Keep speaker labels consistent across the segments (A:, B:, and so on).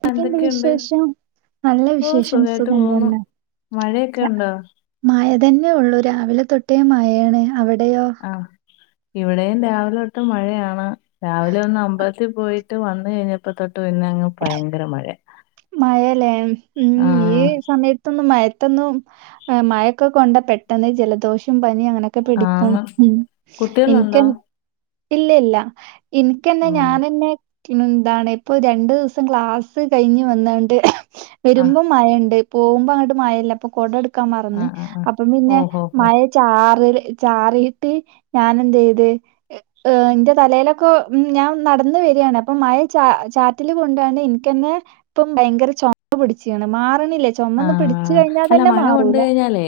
A: എനിക്കെന്ത്
B: എന്തൊക്കെയുണ്ട്
A: വിശേഷം നല്ല
B: ഓ
A: വിശേഷം
B: സുഖായിട്ട് പോവുന്നു
A: സുഖംതന്നെ
B: മഴയൊക്കെ ഉണ്ടോ
A: മയ തന്നെ ഒള്ളു രാവിലെത്തൊട്ടേ മയയാണ് അവിടെയോ
B: ആഹ് ഇവിടെയും രാവിലെ തൊട്ട് മഴയാണ് രാവിലെ ഒന്ന് അമ്പലത്തി പോയിട്ട് വന്ന് കഴിഞ്ഞപ്പോ തൊട്ട് പിന്നെയങ്ങ് ഭയങ്കര മഴ
A: മഴല്ലേ ഉം ഈ
B: ആഹ്
A: സമയത്ത് ത്തൊന്നും മയത്തൊന്നും മയയൊക്കെ കൊണ്ടാ പെട്ടെന്ന് ജലദോഷം പനി അങ്ങനെ ഒക്കെ പിടിക്കും
B: ആന്ന്
A: മ്മ് എനിക്കെ
B: കുട്ടികളുണ്ടോ
A: ഇല്ല ഇല്ല ഇനിക്കെന്നെ
B: ഉം
A: ഞാനെന്നെ ന്നെന്താണ് ഇപ്പൊ രണ്ട് ദിവസം ക്ലാസ്സ് കഴിഞ്ഞ് വന്നാണ്ട്
B: ആഹ്
A: വരുമ്പം മയണ്ട് പോവുമ്പങ്ങട്ട് മയല്ല അപ്പൊ കൊടെടുക്കാമ്മറന്ന്
B: ആഹ് ആഹ് ആഹ്
A: അപ്പം പിന്നെ
B: ഓഹോ ഹോ
A: മയത്- ചാറില് ചാറിട്ട് ഞൻ എന്തയ്ത് ഹ് എന്റെ തലയിലൊക്കെ ഉം ഞാൻ നടന്ന വരിയാണ് അപ്പൊ മഴ ച ചാ തില് കൊണ്ടാണ്ഇൻക്കെന്നെ ഇപ്പ ഭയങ്കര ചൊ മ പിടിചീന്ന് മാർണില്ലേ ചൊമ ഒന്ന് പിടിച്ചു കഴിഞ്ഞാ തന്നെ മാറൂല
B: ഹ ലേ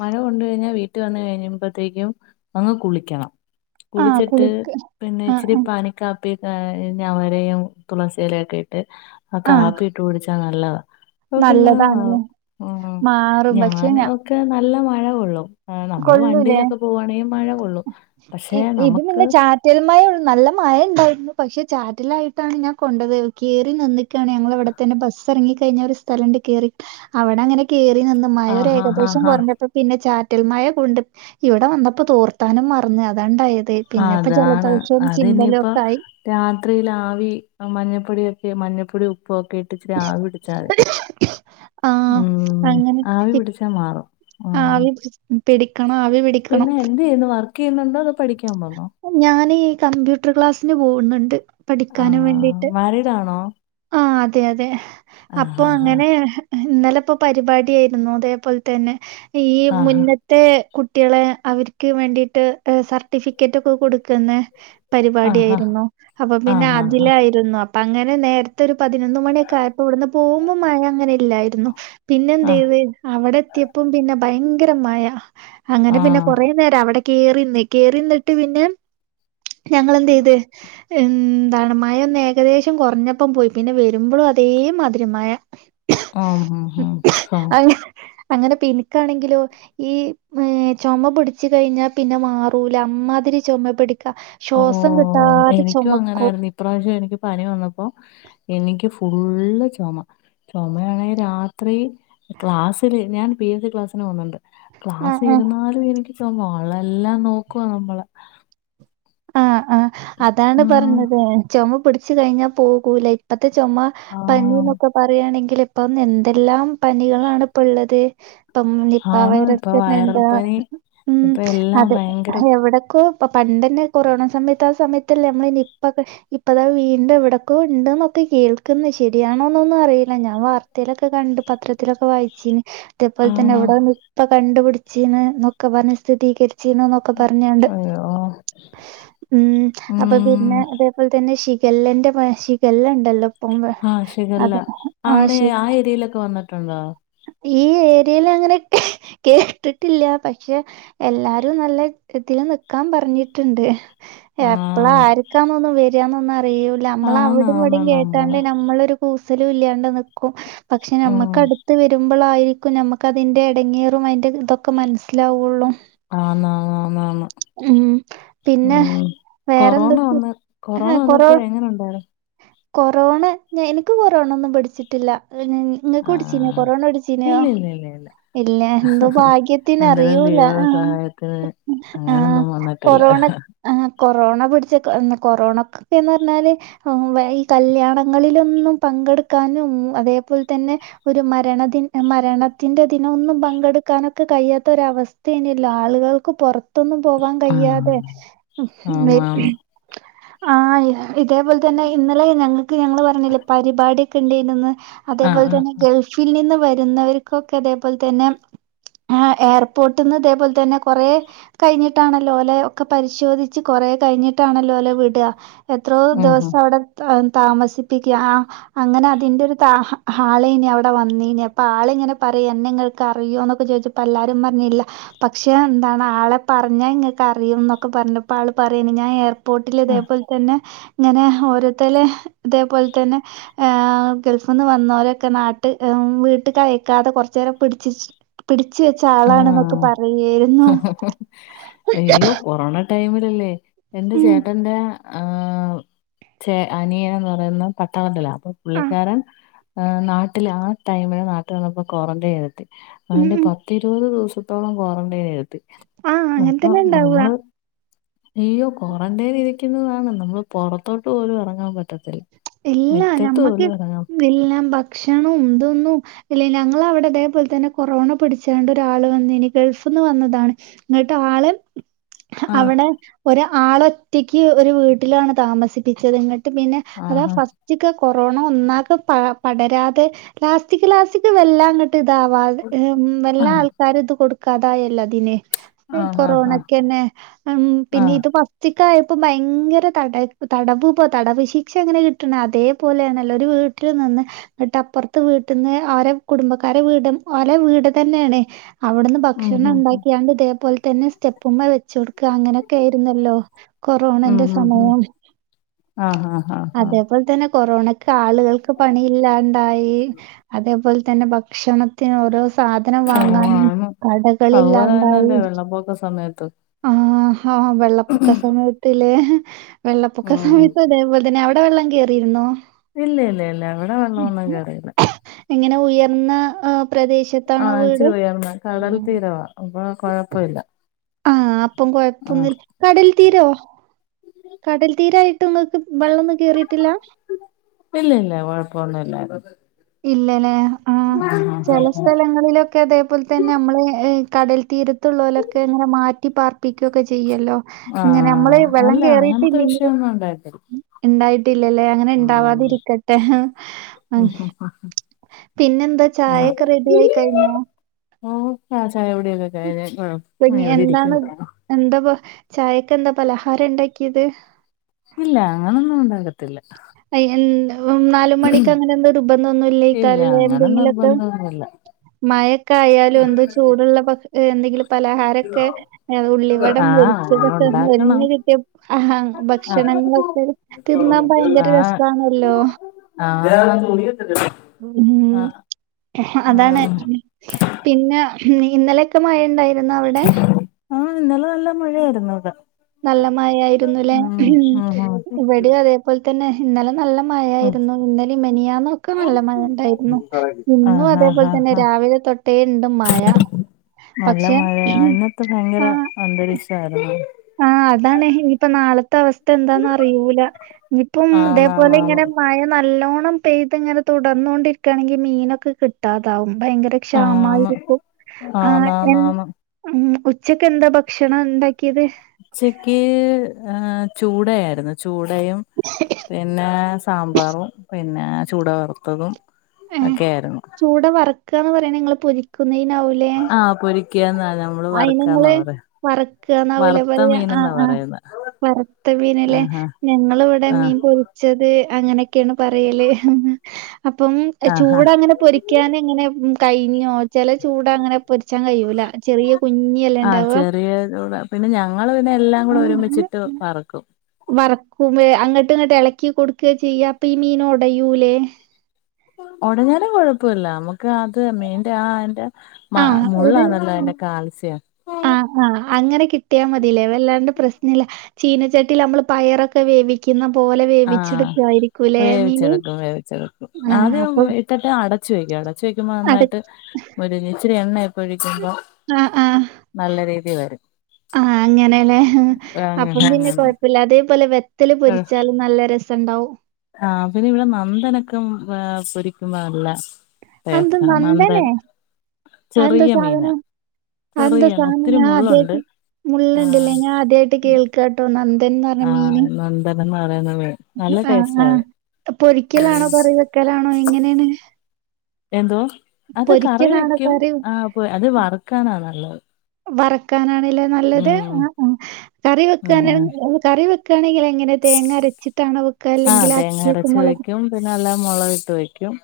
B: മഴ കൊണ്ടഴിഞ്ഞാൽ വീട്ടവന്ന് കഴിഞ്ഞുമ്പോഴത്തേക്കും അങ്ങ് കുളിക്കണം
A: ആഹ്
B: കൂളിച്ചിട്ട്
A: കുളിക്ക്
B: പിന്നെ
A: ആഹ്
B: ഇച്ചിരി പാനി കാപ്പി ഹ് ഞവരയും തുളസിയില ക്കെ ആ
A: ആഹ്
B: കാപ്പിട്ട് കുടിച്ചാ നല്ലതാ അപ്പ പിന്നെ മാ
A: നല്ലതാണ്ല്ലേ
B: ആഹ്
A: മാറും പക്ഷെ
B: ഞൻ
A: ഞാ
B: ഒക്കെ നല്ല മഴകൊള്ളും ആ നമ്മള്
A: കൊള്ളൂലേ
B: വണ്ടിയിലൊക്കെ പോവാണെങ്കി മഴ കൊള്ളും പക്ഷെ നമ്ക്ക്
A: റ്റൽ മഴ ഒള്ള് നല്ല മഴ ണ്ടായിരുന്നു പക്ഷെ ചാറ്റിലായിട്ടാണ് ഞാൻ കൊണ്ടത് കേറിനിന്ന്ക്കാണ് ഞങ്ങളൾവ്ടെ തന്നെ ബസ്സറങ്ങി കഴിഞ്ഞ ഒരു സ്ഥലണ്ട് കേറി അവിടെ അങ്ങനെ കേറി നിന്നു മഴ ഒരു
B: ആഹാ ഹാ
A: ഏകദേശം
B: ഹാ ഹാ
A: കൊറഞ്ഞപ്പോ പിന്നെ ചാറ്റൽമയ കൊണ്ട് ഇവിടെ വന്നപ്പോ തോർത്താനും മറന്ന് അതാണ്ടായത്
B: ആ,
A: പിന്നെപ്പോ ജലദോശവും ചിമ്പലൊക്കായി
B: രാത്രിയിലാവി മഞ്ഞപ്പൊടിയൊക്കെ മഞ്ഞപ്പൊടി ഉപ്പുഒക്കെ ഇ പ്പിച്ചിരി ആവ് പിടിച്ചാല് ആഹ്
A: അങ്ങനെ
B: ആവി പിടിച്ചാ മാറും ആ
A: ആവി പിടിക്കണം ആവി പിടി
B: പിന്നെ എന്ത് ചെയ്യുന്നു വർക്കയ് ന്നുണ്ടോ അതൊ പഠിക്കാൻ പോക്ന്നോ
A: ഞാനീ കമ്പ്യൂട്ട്ർ ക്ലാസ്സിന് പോവ്ന്നുണ്ട് പഠിക്കാനും
B: ആഹ്
A: വേണ്ടിയിട്ട്
B: മാരീഡാണോ
A: ആ അതെ അതെ അപ്പൊ
B: ആഹ് ആഹ്
A: അങ്ങനെ ഇന്നലെപ്പോ പരിപാടി ആയിരുന്നു തേപോലെതന്നെ ഈ
B: ആഹ്
A: മുന്ന ത്തെ കുട്ടികളെ അവർക്ക് വേണ്ടിട്ട് ഹ് സർട്ടിഫിക്കറ്റ് ഒക്കെ കൊടുക്കുന്ന പരിപാടി
B: ആഹ് ആഹ്
A: ആയിരുന്നു അപ്പൊ പിന്നെ
B: ആഹ് ആഹ്
A: അതിലായിരുന്നു അപ്പൊ അങ്ങനെ നേരത്തെ ഒരു പതിനൊന്ന് മണിയൊക്കെ ആയപ്പോ ഇവിടുന്ന് പോകുമ്പോ മഴ അങ്ങനെ ഇല്ലായിരുന്നു. പിന്നെ
B: ആഹ്
A: എന്തയ്ത് അവിടെ എത്തിയപ്പം പിന്നെ ഭയങ്കരമഴ. അങ്ങനെ പിന്നെ
B: ആഹ്
A: കൊറെ പിന്നേരാ അവിടെ കേറിന്ന് കേറിന്നിട്ട് പിന്നെ ഞങ്ങളന്തെയത് എന്താണ് മയ ഒന്ന് ഏകദേശം കുറഞ്ഞപ്പം പോയി പിന്നെ വരുമ്പോഴും അതേ മധുരമായ
B: ഉം ഉം ഉം
A: അ അങ്ങനെ പിനിക്കാണെങ്കിലോ ഈ ഹ് ചൊമ പിടിച്ചുകഴിഞ്ഞാ പിന്നെ മാറൂല അമ്മാതിരി ചൊമേ പിടിക്കാ ശ്വാസം
B: ഓഹ്
A: കിട്ടാതെ
B: എനിക്കും
A: ചൊമക്കും
B: അങ്ങനായിരുന്നു ഇപ്രാവശ്യം എനിക്ക് പനി വന്നപ്പോ എനിക്ക് ഫുള്ള്ചൊമ ചുമയാണെങ്കിൽ രാത്രി ക്ലാസ്സിില് ഞാൻ പി എസ് സി ക്ലാസ്സിന് പോന്നിണ്ട്
A: ആഹ്
B: ക്ലാസിരുന്നാലും എനിക്ക് ചൊമ ആളെല്ലാം നോക്കുന്നമ്മളെ
A: ആഹ ആഹ അതാണ്
B: ആഹ്
A: പറഞ്ഞത് ചൊമപിടിച്ചു കഴിഞ്ഞാ പോകൂല ഇപ്പത്തെ ചൊമ
B: ആഹ്
A: പനിന്നൊക്കെ പറയാണെങ്കിൽ ഇപ്പം എന്തെല്ലാം പനികളാണ് ഇപ്പള്ളത് ഇപ്പം നിപ്പ
B: ആണ്
A: വൈറസ്
B: ഇപ്പൊ വൈറൽ
A: തന്നെണ്ട്
B: പനി
A: ആഹ്
B: ഇപ്പൊ എല്ലാം
A: അതെ
B: ഭയങ്കര
A: എവിടക്കോ ഇപ്പ പണ്ട്ന്നെ കൊറോണസമയത്ത് ആ സമയത്തല്ല നമ്മളനിപ്പൊക്കെ ഇപ്പതാ വീണ്ടും എവിടക്കോ ണ്ട്ന്നൊക്കെ കേൾക്ക്ന്ന് ശരിയാണോന്നൊന്നും അറിയില്ല ഞാൻ വാർ തേലൊക്കെ കണ്ട് പത്രത്തിലൊക്കെ വായിച്ചിന് തപോലെ തന്നെ
B: ആണോ
A: വിടെ നിപ്പ കണ്ടുപിടിച്ചീന്ന്ന്നൊക്കെ പറഞ് സ്ഥിരീകരിച്ചീന്ന്ന്നൊ
B: അയോ....
A: ആഹ് അപ്പൊ പിന്നെ അതേപോലെ തന്നെ ശിഖല്ലന്റെ പ്ര ശിഖല്ലണ്ടല്ലോ [unintelligible] ആ ശരി
B: ദീലൊക്കെ വന്നിട്ടുണ്ടോ
A: ഈ ഏരിയൽ അങ്ങനെ കേട്ടിട്ടില്ല പക്ഷെ എല്ലാരും നല്ല ഇതിൽനിക്കാൻ പറഞ്ഞിട്ട്ണ്ട് എപ്പള
B: ആഹ്
A: ആരിക്കാന്നൊന്നും വരാന്നൊന്നും അറിയൂ ല്ല
B: ആന്ന് ആന്ന്
A: നമ്മളവിടിംവിടേം
B: നമ്മള്
A: കേട്ടണ്ടനമ്മള് നമ്മള് ര് കൂസലു. ല്ല്യാണ്ട്നിക്കും പക്ഷേ
B: ഉം
A: ഞമക്ക അട് മ്പളായിരിക്കും നമുക്കതിന്റെടങ്ങേറും അതിന്റെ തൊക്കെ മനസ്സിലാവുള്ളൂ.
B: ആഹാ ന്ന ന്ന ന്ന്
A: ഉം പിന്നെ
B: ഉം കൊറോണ
A: വേറെന്തൊക്കെ
B: വന്ന് കൊറോണ
A: ആഹ് കൊറോ
B: വന്നപ്പോ എങ്ങനെ ഉണ്ടാരു?
A: കൊറോണ ഞ് എനിക്ക് കൊറോണൊന്നും പിടിച്ചിട്ടില്ല [unintelligible] ൺ നിനക്ക്ടിച്ചീനൊ കൊറോണ ടിച്ചീനോ?
B: ഇല്ലേല്ല.
A: ഇല്ല എന്തോ ഭാഗ്യത്തിന് അറിയൂല
B: ദൈവ
A: ആഹ്
B: സഹായത്തിന്
A: ആഹ്
B: അങ്ങനൊന്നും വന്നിട്ടില്ല
A: കൊറോണ ആ കൊറോണ പിടിച്ച് കൊറോണക്കൊക്കെന്ന് പറഞ്ഞാല് ഉം വൈ ഈ കല്യാണങ്ങളിലൊന്നും പങ്കെടുക്കാനും അതേപോലെ തന്നെ ഒരു മരണദിൻ മരണത്തിന്റെ തിനൊന്നും പങ്കെടുക്കാനൊക്കെ കഴിയാത്തര അവസ്ഥ തിന്നില്ല ആളുകൾക്ക് പൊറ ത്തൊന്നും പോവാൻ
B: ആഹ്
A: കയ്യാതെ ഉം
B: ആന്ന് ആന്ന്
A: [unintelligible] ആഹ് ഇതേപോലെ തന്നെ ഇന്നലെ ഞങ്ങക്ക് ഞങ്ങൾ പറഞ്ഞില്ലേ പരിപാടി ക്ക് ണ്ടേനേന്ന്
B: ആഹ്
A: അതേപോലെ
B: ആഹ്
A: തന്നെ ഗൾഫിൽ നിന്ന് വരുന്നവർക്കൊക്കെ അതേപോലെ തന്നെ ആഹ് എയർപോർട്ട്ന്ന് തേപോലെ തന്നെ കൊറേ കഴിഞ്ഞിട്ടാണോല്ലോലെ ക്കെ പരിശോധിച്ച് കൊറേ കഴിഞ്ഞിട്ടാണോല്ലോലെ വിടാ. എത്രോ
B: ഉം ഉം
A: ദിവസം അവിടെ താമസിപ്പിക്ക ആ അങ്ങനെ അതിന്റോരു തഹ ഹാളെ നി അവിടെ വന്നീനി അപ്പൊ ആളിങ്ങനെ പറയും എന്നെങ്ങൾക്കറിയോന്നൊക്കെ ചോദിച്ചപ്പ എല്ലാരും പറഞ്ഞില്ല പക്ഷെ എന്താണ് ആളെ പറഞ്ഞാ ഇങ്ങക്ക് അറിയും ന്നൊക്കെ പറഞ്ഞപ്പോ ആള് പറയാണ് ഞാൻ ഏർ പോട്ടില്
B: ആഹ്
A: ഇതേപോലെ തന്നെ ഇങ്ങനെ ഹോരോത്തല് ഇതേപോലെ തന്നെ ഏ ഗൾഫ്ന്ന് വന്നോരൊക്കെ നാട്ട് വീട്ട്ക്കയക്കാതെ കുറച്ചേരം പിടിച്ചിച്ച് പിടിച്ച് വെച്ച ആളാണാന്നൊക്കെ
B: ആഹ്
A: പറയേര്ന്നു.
B: അയ്യോ
A: [unintelligible]
B: കൊറോണ ടൈമിലല്ലേ എന്റെ ചേട്ടന്റെ ആഹ്.... ചെ അനിയനെന്ന് പറയുന്ന് പട്ടണത്തിലാ. പു
A: ആഹ്
B: പുള്ളിക്കാരൻ ആ നാട്ടില് ആ ടൈമിന് നാട്ടിൽ വന്നപ്പോ ക്വാറന്റൈൻ ഇര്ത്തി.
A: ഉം
B: അവന്റെ
A: ഉം
B: പത്ത് ഇരുപത് ദിവസത്തോളം ക്വാറന്റൈൻ ഇരുത്തി
A: ആഹ് അങ്ങനെ
B: അപ്പൊ
A: തന്നെ ഉണ്ടാവുക
B: നമ്മള് അയ്യോ ക്വാറന്റൈൻ ഇരിക്കുന്നതാണ് നമ്മള് പുറത്തോട്ട്പോലും എറങ്ങാൻ പറ്റത്തില്ല.
A: ഇല്ലാ
B: മിറ്റത്ത്
A: ഞമ്മക്ക്
B: പോലും ഇറങ്ങാൻ
A: ഇല്ലാ ഭക്ഷണും ഇതൊന്നും ഇല്ല ഞങ്ങളൗടെ ഇതേപോലെ തന്നെ കൊറോണ പിടിച്ചാണ്ട് ഒരാള് വന്നീനി, ഗൾഫ്ന്ന് വന്നതാണ്. ഇങ്ങട്ട് ആള്
B: ആഹ്
A: അവിടെ ഒര് ആളൊറ്റെക്ക് ഒരു വീട്ടിലാണ് താമസിപ്പിച്ചത്. ഇങ്ങട്ട് പിന്നെ അതാ
B: ആഹാ
A: ഫസ്റ്റ്ക്ക് കൊറോണ ഒന്നാകെ പ പടരാതെ ലാസ്റ്റിക് ലാസ്റ്റിക്ക് വെല്ലാങ്ങട്ട് ട്ട് ഇതാവാതെ ഹ് മ് വെല്ലാ
B: ആഹ്
A: ആൾക്കാരും ഇത് കൊടുക്കാതായല്ലോ അതിന്. ഈ
B: ആഹ് ആഹ് ആഹ്
A: കൊറോണക്കെന്നെ ഉം പിന്നെ
B: ആഹ്
A: ഇത് ഫസ് റ്റിക്കായപ്പോ ഭയങ്കര തട തടവു പൊ തടവുശി ക്ഷെ എങ്ങനെ കിട്ട്ണെ അതേപോലാണെല്ലോ ഒരു വീട്ടിൽ നിന്ന് ന്നെട്ടപ്പറ്ത്തെ വീട്ട്ന്ന് അവരെ കുടുംബക്കാരെ വീടും ഓലെ വീട് തന്ന്യാണ്. അവിട്ന്ന്
B: ഉം
A: ഭക്ഷണം
B: ഉം ഉം
A: ഉണ്ടാക്കിയാണ്ട് ഇതേപോലെ തന്നെ സ്റ്റെപ്പുമ്മെ വെച്ചൊട്ക്കാ അങ്ങനെ ഒക്ക്യായിരുന്നല്ലോ. കൊറോണന്റെ സമയം
B: ആ ആ ആഹ്
A: അതേപോലെ തെന്നെ കൊറോണക് ക്കാളുകൾക്ക് പണി ഇല്ലാണ്ടായീ അതേപോലെ തന്നെ ഭക്ഷണത്തിന് ഓരോ സാധനം
B: ആഹ് ഓ
A: വാങ്ങാനും
B: ആണ് അതുപോലെ
A: കടകളില്ലാണ്ടായി.
B: തന്നെല്ലേ വെള്ളപ്പൊക്ക സമയത്ത്
A: ആ ഹാ വെള്ളപ്പൊക്ക സമയത്തിലേ വെള്ളപ്പൊക്ക
B: ഉം
A: സമത്തിതേപോലെ തന്നെ അവിടെ വെള്ളം കേറിയിരുന്നോ?
B: ഇല്ലെ ഇല്ലെ ഇല്ല്യാ ഇവിടെ വെള്ളൊന്നും കേറീല.
A: എങ്ങനെ ഉയർന്ന ഹ് പ്രദേശ്
B: ആ ഇച്ചിരി ഉയർന്ന കടൽ തീരവാ അപ്പൊ കൊഴപ്പൊല്ല്യാ
A: ആഹ് അപ്പം കൊഴപ്പൊന്നുല് കടൽ തീരോ കടൽ തീരായിട്ട് ഇങ്ങക്ക് വെള്ളൊന്നും കേറീട്ടില്ലാഹ്.
B: ഇല്ലെ ഇല്ല്യാ കൊഴപ്പൊന്നും ഇല്ലായി
A: ഇല്ലലേ ആഹ് ചെല
B: ആഹ്
A: സ്ഥലങ്ങളിലൊ ക്കെ തേപോലെതെന്നെ അമ്മള് കടൽ തീരത്തുള്ളോലൊക്കെ ഇങ്ങനെ മാറ്റി പാർപ്പിക്കുക്കൊക്കെ ചെയ്യൊല്ലോ
B: ആഹ്
A: ഇങ്ങനെ അമ്മള്
B: ആഹ്
A: വെള്ളം
B: അല്ല അങ്ങനത്തെ
A: കേറിയിട്ടില്ലെങ്കിലും
B: വിഷയൊന്നും ഉണ്ടായിട്ടില്ല
A: മ്ഇണ്ടായിട്ടില്ലല്ലേ അങ്ങനെ
B: ആഹ്
A: ഇണ്ടാവാതിരിക്കെ തെഹ് അഹ്
B: ഉം ഉം
A: പിന്നെ ന്താ ചായൊക്കെ റെഡി ആയി കഴിഞ്ഞോ
B: മ് ആ ചായ കുടിയൊക്കെ കഴിഞ്ഞ് ഇവിടെ ഇരിക്കുന്നു
A: എന്താപൊ ചായക്കെന്താ പലഹാരം ണ്ടാക്കിയത്.
B: ഇല്ലാഹ് അങ്ങനൊന്നും ഉണ്ടാകത്തില്ല
A: അയീ എന്താ നാലുമണിക്ക് അങ്ങനെ എന്തോ
B: ഇല്ല
A: നിർബന്ധുന്നുല്ല്യേകാരം ല്ലേ
B: അങ്ങനെ
A: എന്തെങ്കിലൊക്കെ
B: നിർബന്ധമൊന്നുമില്ല
A: മയൊക്കെ ആയാലും എന്തോ ചൂടുള്ള പഫ്ഹ് എന്തെങ്കിലും പലഹാരൊക്കെ ഉള്ളിവട
B: ആഹ് അങ്ങനെ
A: മൊരിച്ചതൊക്കെ ഹ്
B: ഉണ്ടാക്കണം
A: മൊരിഞ്ഞ് കിട്ടിയപ്പൊ ഹാഹാ
B: ആ
A: ക്ഷണങ്ങളൊക്കെ തിന്നാൻ ഭയങ്കര രസാണല്ലോ.
B: ആഹ് ഹാ
A: ഉംഹു അതാണ് പിന്നെ നീ ഇന്നലെ പ്പം മഴ ഇണ്ടായിരുന്നോ അവെടെ
B: ആഹ് ഇന്നലെ നല്ല മഴ ആയിരുന്നു ഇവിടെ
A: നല്ല മഴായിരുന്നുല്ലേ ഉം ഇവിടേ അതേ തുപോലെ തന്നെ ഇന്നലെ നല്ല
B: ഉം
A: മഴയായിരുന്നു ഇന്നലിം മെനിയാന്നൊക്കെ നല്ല മഴ ഇണ്ടായിരുന്നു
B: ഉം
A: ന്നും ഇന്നും
B: ആഹ് ആഹ് ആഹ്
A: അതേപോലെതെന്നെ
B: ആഹ്
A: രാവിലെ തൊട്ടേണ്ട് മഴ
B: നല്ല
A: പക്ഷെ
B: മഴയാ ഇന്നത്തെ ഭയങ്കര
A: ആ
B: അന്തരീക്ഷായിരുന്നു.
A: ആഹ് അതാണെ ഇനിപ്പൊ നാളത്തെ അവസ്ഥ എന്താന്നറിയൂല ഇനിപ്പം ഇതേപോലെ
B: ആന്നാന്നാന്ന്
A: ഇങ്ങനെ മഴ നല്ലോണം പെയ്ത് ഇങ്ങനെ തുടർന്നോണ്ടിരിക്കാ ണെങ്കിൽ മീനൊക്കെ കിട്ടാതാവും ഭയങ്കര
B: ആന്ന്
A: ക്ഷാമായിരിക്കും ആ എൻ-
B: ആന്നാന്നാന്ന്
A: ഉം ഉച്ചക്ക് എന്താ ഭക്ഷണം ണ്ടാക്കിയത്
B: ഉച്ചക്ക് ഏ ചൂടയായിരുന്നു ചൂടയും പിന്നെ സാമ്പാറും പി പിന്നെ ചൂട വറുത്തതും
A: ഏഹ്
B: ഒക്കെ യാ യിരുന്നു
A: ചൂട വർക്കാ ന്ന് പറയ്ണ ഇങ്ങള് പൊരിക്കുന്നതിനാവും
B: ആഹ് പൊരിക്കിയാന്ന
A: അയിന് ങ്ങള് വറക്കന്നാവൂല്ലേ
B: വറുത്ത
A: പഞ്ഞാ ആ
B: മീനെന്നാ
A: ആ
B: പറയുന്നെ
A: വറത്ത മീനല്ലേ
B: ആഹാ
A: ഞങ്ങള് വിടെ
B: ആഹ്
A: മീൻ പൊരിക്ക് - ച്ചത് അങ്ങനെക്കെണ് പറയല് അപ്പം
B: ആഹാ
A: ചൂട അങ്ങനെ പൊരി ക്കാന ഇങ്ങനെ കഴിഞ്ഞോ ചില ചൂട അങ്ങനെ പൊരിച്ചാൻ കയൂല ചെറിയ കുഞ്ഞു
B: ആ ചെറിയ ചൂട പിന്നെ ഞങ്ങള് പിന്നെ എല്ലാം കൂടെ ഒരുമിച്ചിട്ട് വ റക്കും
A: വറക്കും അങ്ങട്ടു ഇങ്ങട്ട് എളക്കി കൊടുക്ക ചെയ്യാ അപ്പൊ ഈ മീൻ ഒടയൂലേ
B: ഒടഞ്ഞാലും കൊഴപ്പല്ല മ്മക്ക് അത് മീന്റെ ആ ന്റെ
A: ആ
B: മ മുള്ളാണല്ലോ അതിന്റെ കാൽസ്യം
A: ആഹ ആഹ് അങ്ങനെ കിട്ടിയ മതില്ലേ വല്ലാണ്ട് പ്രശ്നല്ല ചീനച്ചട്ടി നമ്മള് പയറൊക്കെ ക്കെ വേവിക്കുന്ന പോലെ
B: ആഹ്
A: വേവിച്ചെടുക്കായിരിക്കും ലേ മീന്
B: വേവിച്ചെടുക്കും
A: ആ അപ്പൊ
B: ഇട്ടട്ട് അടച്ചു വയ്ക്കും അടച്ചു വെക്കുമ്പ
A: അട
B: നന്നായിട്ട് ഒരു ഇച്ചിരി എണ്ണയക്കൊഴിക്കുമ്പോ
A: ആഹ ആ അങ്ങനെല്ലേ അപ്പം
B: അങ്ങനെ
A: പിന്നെ കൊഴ
B: അങ്ങനെ
A: ല്ല അതേപോലെ വെത്തല് പൊരിച്ചാലും നല്ല രസണ്ടാവും
B: ആഹ പിന്നെ ഇവിടെ നന്ദനൊക്കെ പൊരിക്കുമ്പോ നല്ല
A: അതെന്താ
B: [unintelligible]
A: നന്ദനേ?
B: നന്ദൻ
A: അതെന്താ
B: ചെറിയ മീന
A: സാധനം? അതെന്താ
B: ചെറിയണ്
A: സാധനം?
B: ഒത്തിരി
A: ഞാൻ
B: മുള്ളുണ്ട്
A: ആദ്യായിട്ട്
B: ആഹ്
A: കേട്ടോ നന്തന്ന
B: ആഹ് നന്തനം ന്ന് പറയുന്ന മീൻ നല്ല
A: ആ ആ
B: ടേസ്റ്റാ അത്
A: പൊരിക്കലാണോ കറി വെക്കലാണോ എങ്ങനെയാണ്.
B: എന്തോ അത് കറി
A: പൊരിക്കലാണോ
B: വെക്കും
A: കറി
B: ആ അത് വറുക്കാനാ നല്ലത്.
A: വറക്കാനാണ്ല്ലേ നല്ലത്
B: ഉം
A: ആ കറി വെക്കാന
B: ഉം
A: കറി വെക് ക്കാണെങ്കിലങ്ങനെ തേങ്ങ അരച്ചിട്ടാണോ വെക്ക അല്ലങ്കില് അച്ചേക്ക് മുളക് ട്ട്
B: പിനെല്ലാം മുളക് ഇട്ട് വെക്കും.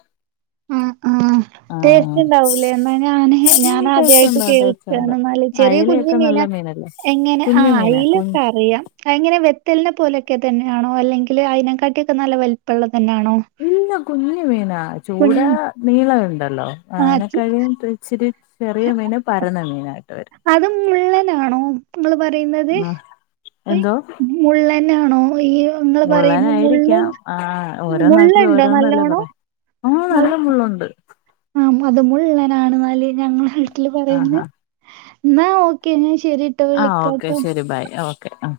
A: ആഹ് ആഹ്
B: ആഹ്
A: ടേസ്റ്റ് ണ്ടാവൂലേ ന്നാ ഞന്
B: ഉം
A: ഞാന്
B: ടേസ്റ്റ്
A: ആദ്യായിട്ട്
B: ഉണ്ട് ടേസ്റ്റ് ഉണ്ട്
A: കേൾക്കാണ് ഇന്നാ ല് ചെറിയെ കുഞ്
B: അയലയൊക്കെ നല്ല
A: മീനാ
B: മീനല്ലേ
A: എങ്ങനെ ആ
B: കുഞ്ഞു മീനാ
A: അയ്ല
B: കുഞ്
A: ക്കെ അറിയാം. എങ്ങനെ വെത്തലിനെ പോലെയൊക്കെ തന്നെയാണോ അല്ലെങ്കിൽ അയിനെകാട്ടിയോക്കെ നല്ല വലി പ്പള്ളതന്നെയാണോ?
B: ഇല്ല കുഞ്ഞു മീനാ ചൂടാ നീള ണ്ടല്ലോ.
A: ആഹ്
B: ആനെക്കഴിയും ഇച്ചിരി ചെറിയ മീൻ പരന്ന മീനായിട്ട് വരും.
A: അത് മുള്ളനാണോ ഇങ്ങൾ പറയുന്നത്?
B: ആ എന്തോ
A: മുള്ളനാണോ ഈ ഇങ്ങള് പറയുന്ന മുള്ള്
B: മുള്ളനായിരിക്കാം ആ ഓരോ നാട്ടിലും
A: മുള്ളുണ്ടോ
B: ഓരോന്നല്ലേ പറ
A: നല്ലോണം
B: ആ നല്ല മുള്ളൂണ്ട്.
A: ആ അത് മുള്ളനാണ്ന്നാൽ ഞങ്ങളെ നാട്ടിൽ പറയുന്നേ
B: ആഹാ
A: ന്നാ ഓക്കെ ൻ ശരി
B: ആ ഓക്കെ ശരി ബായ് ഓക്കെ ആ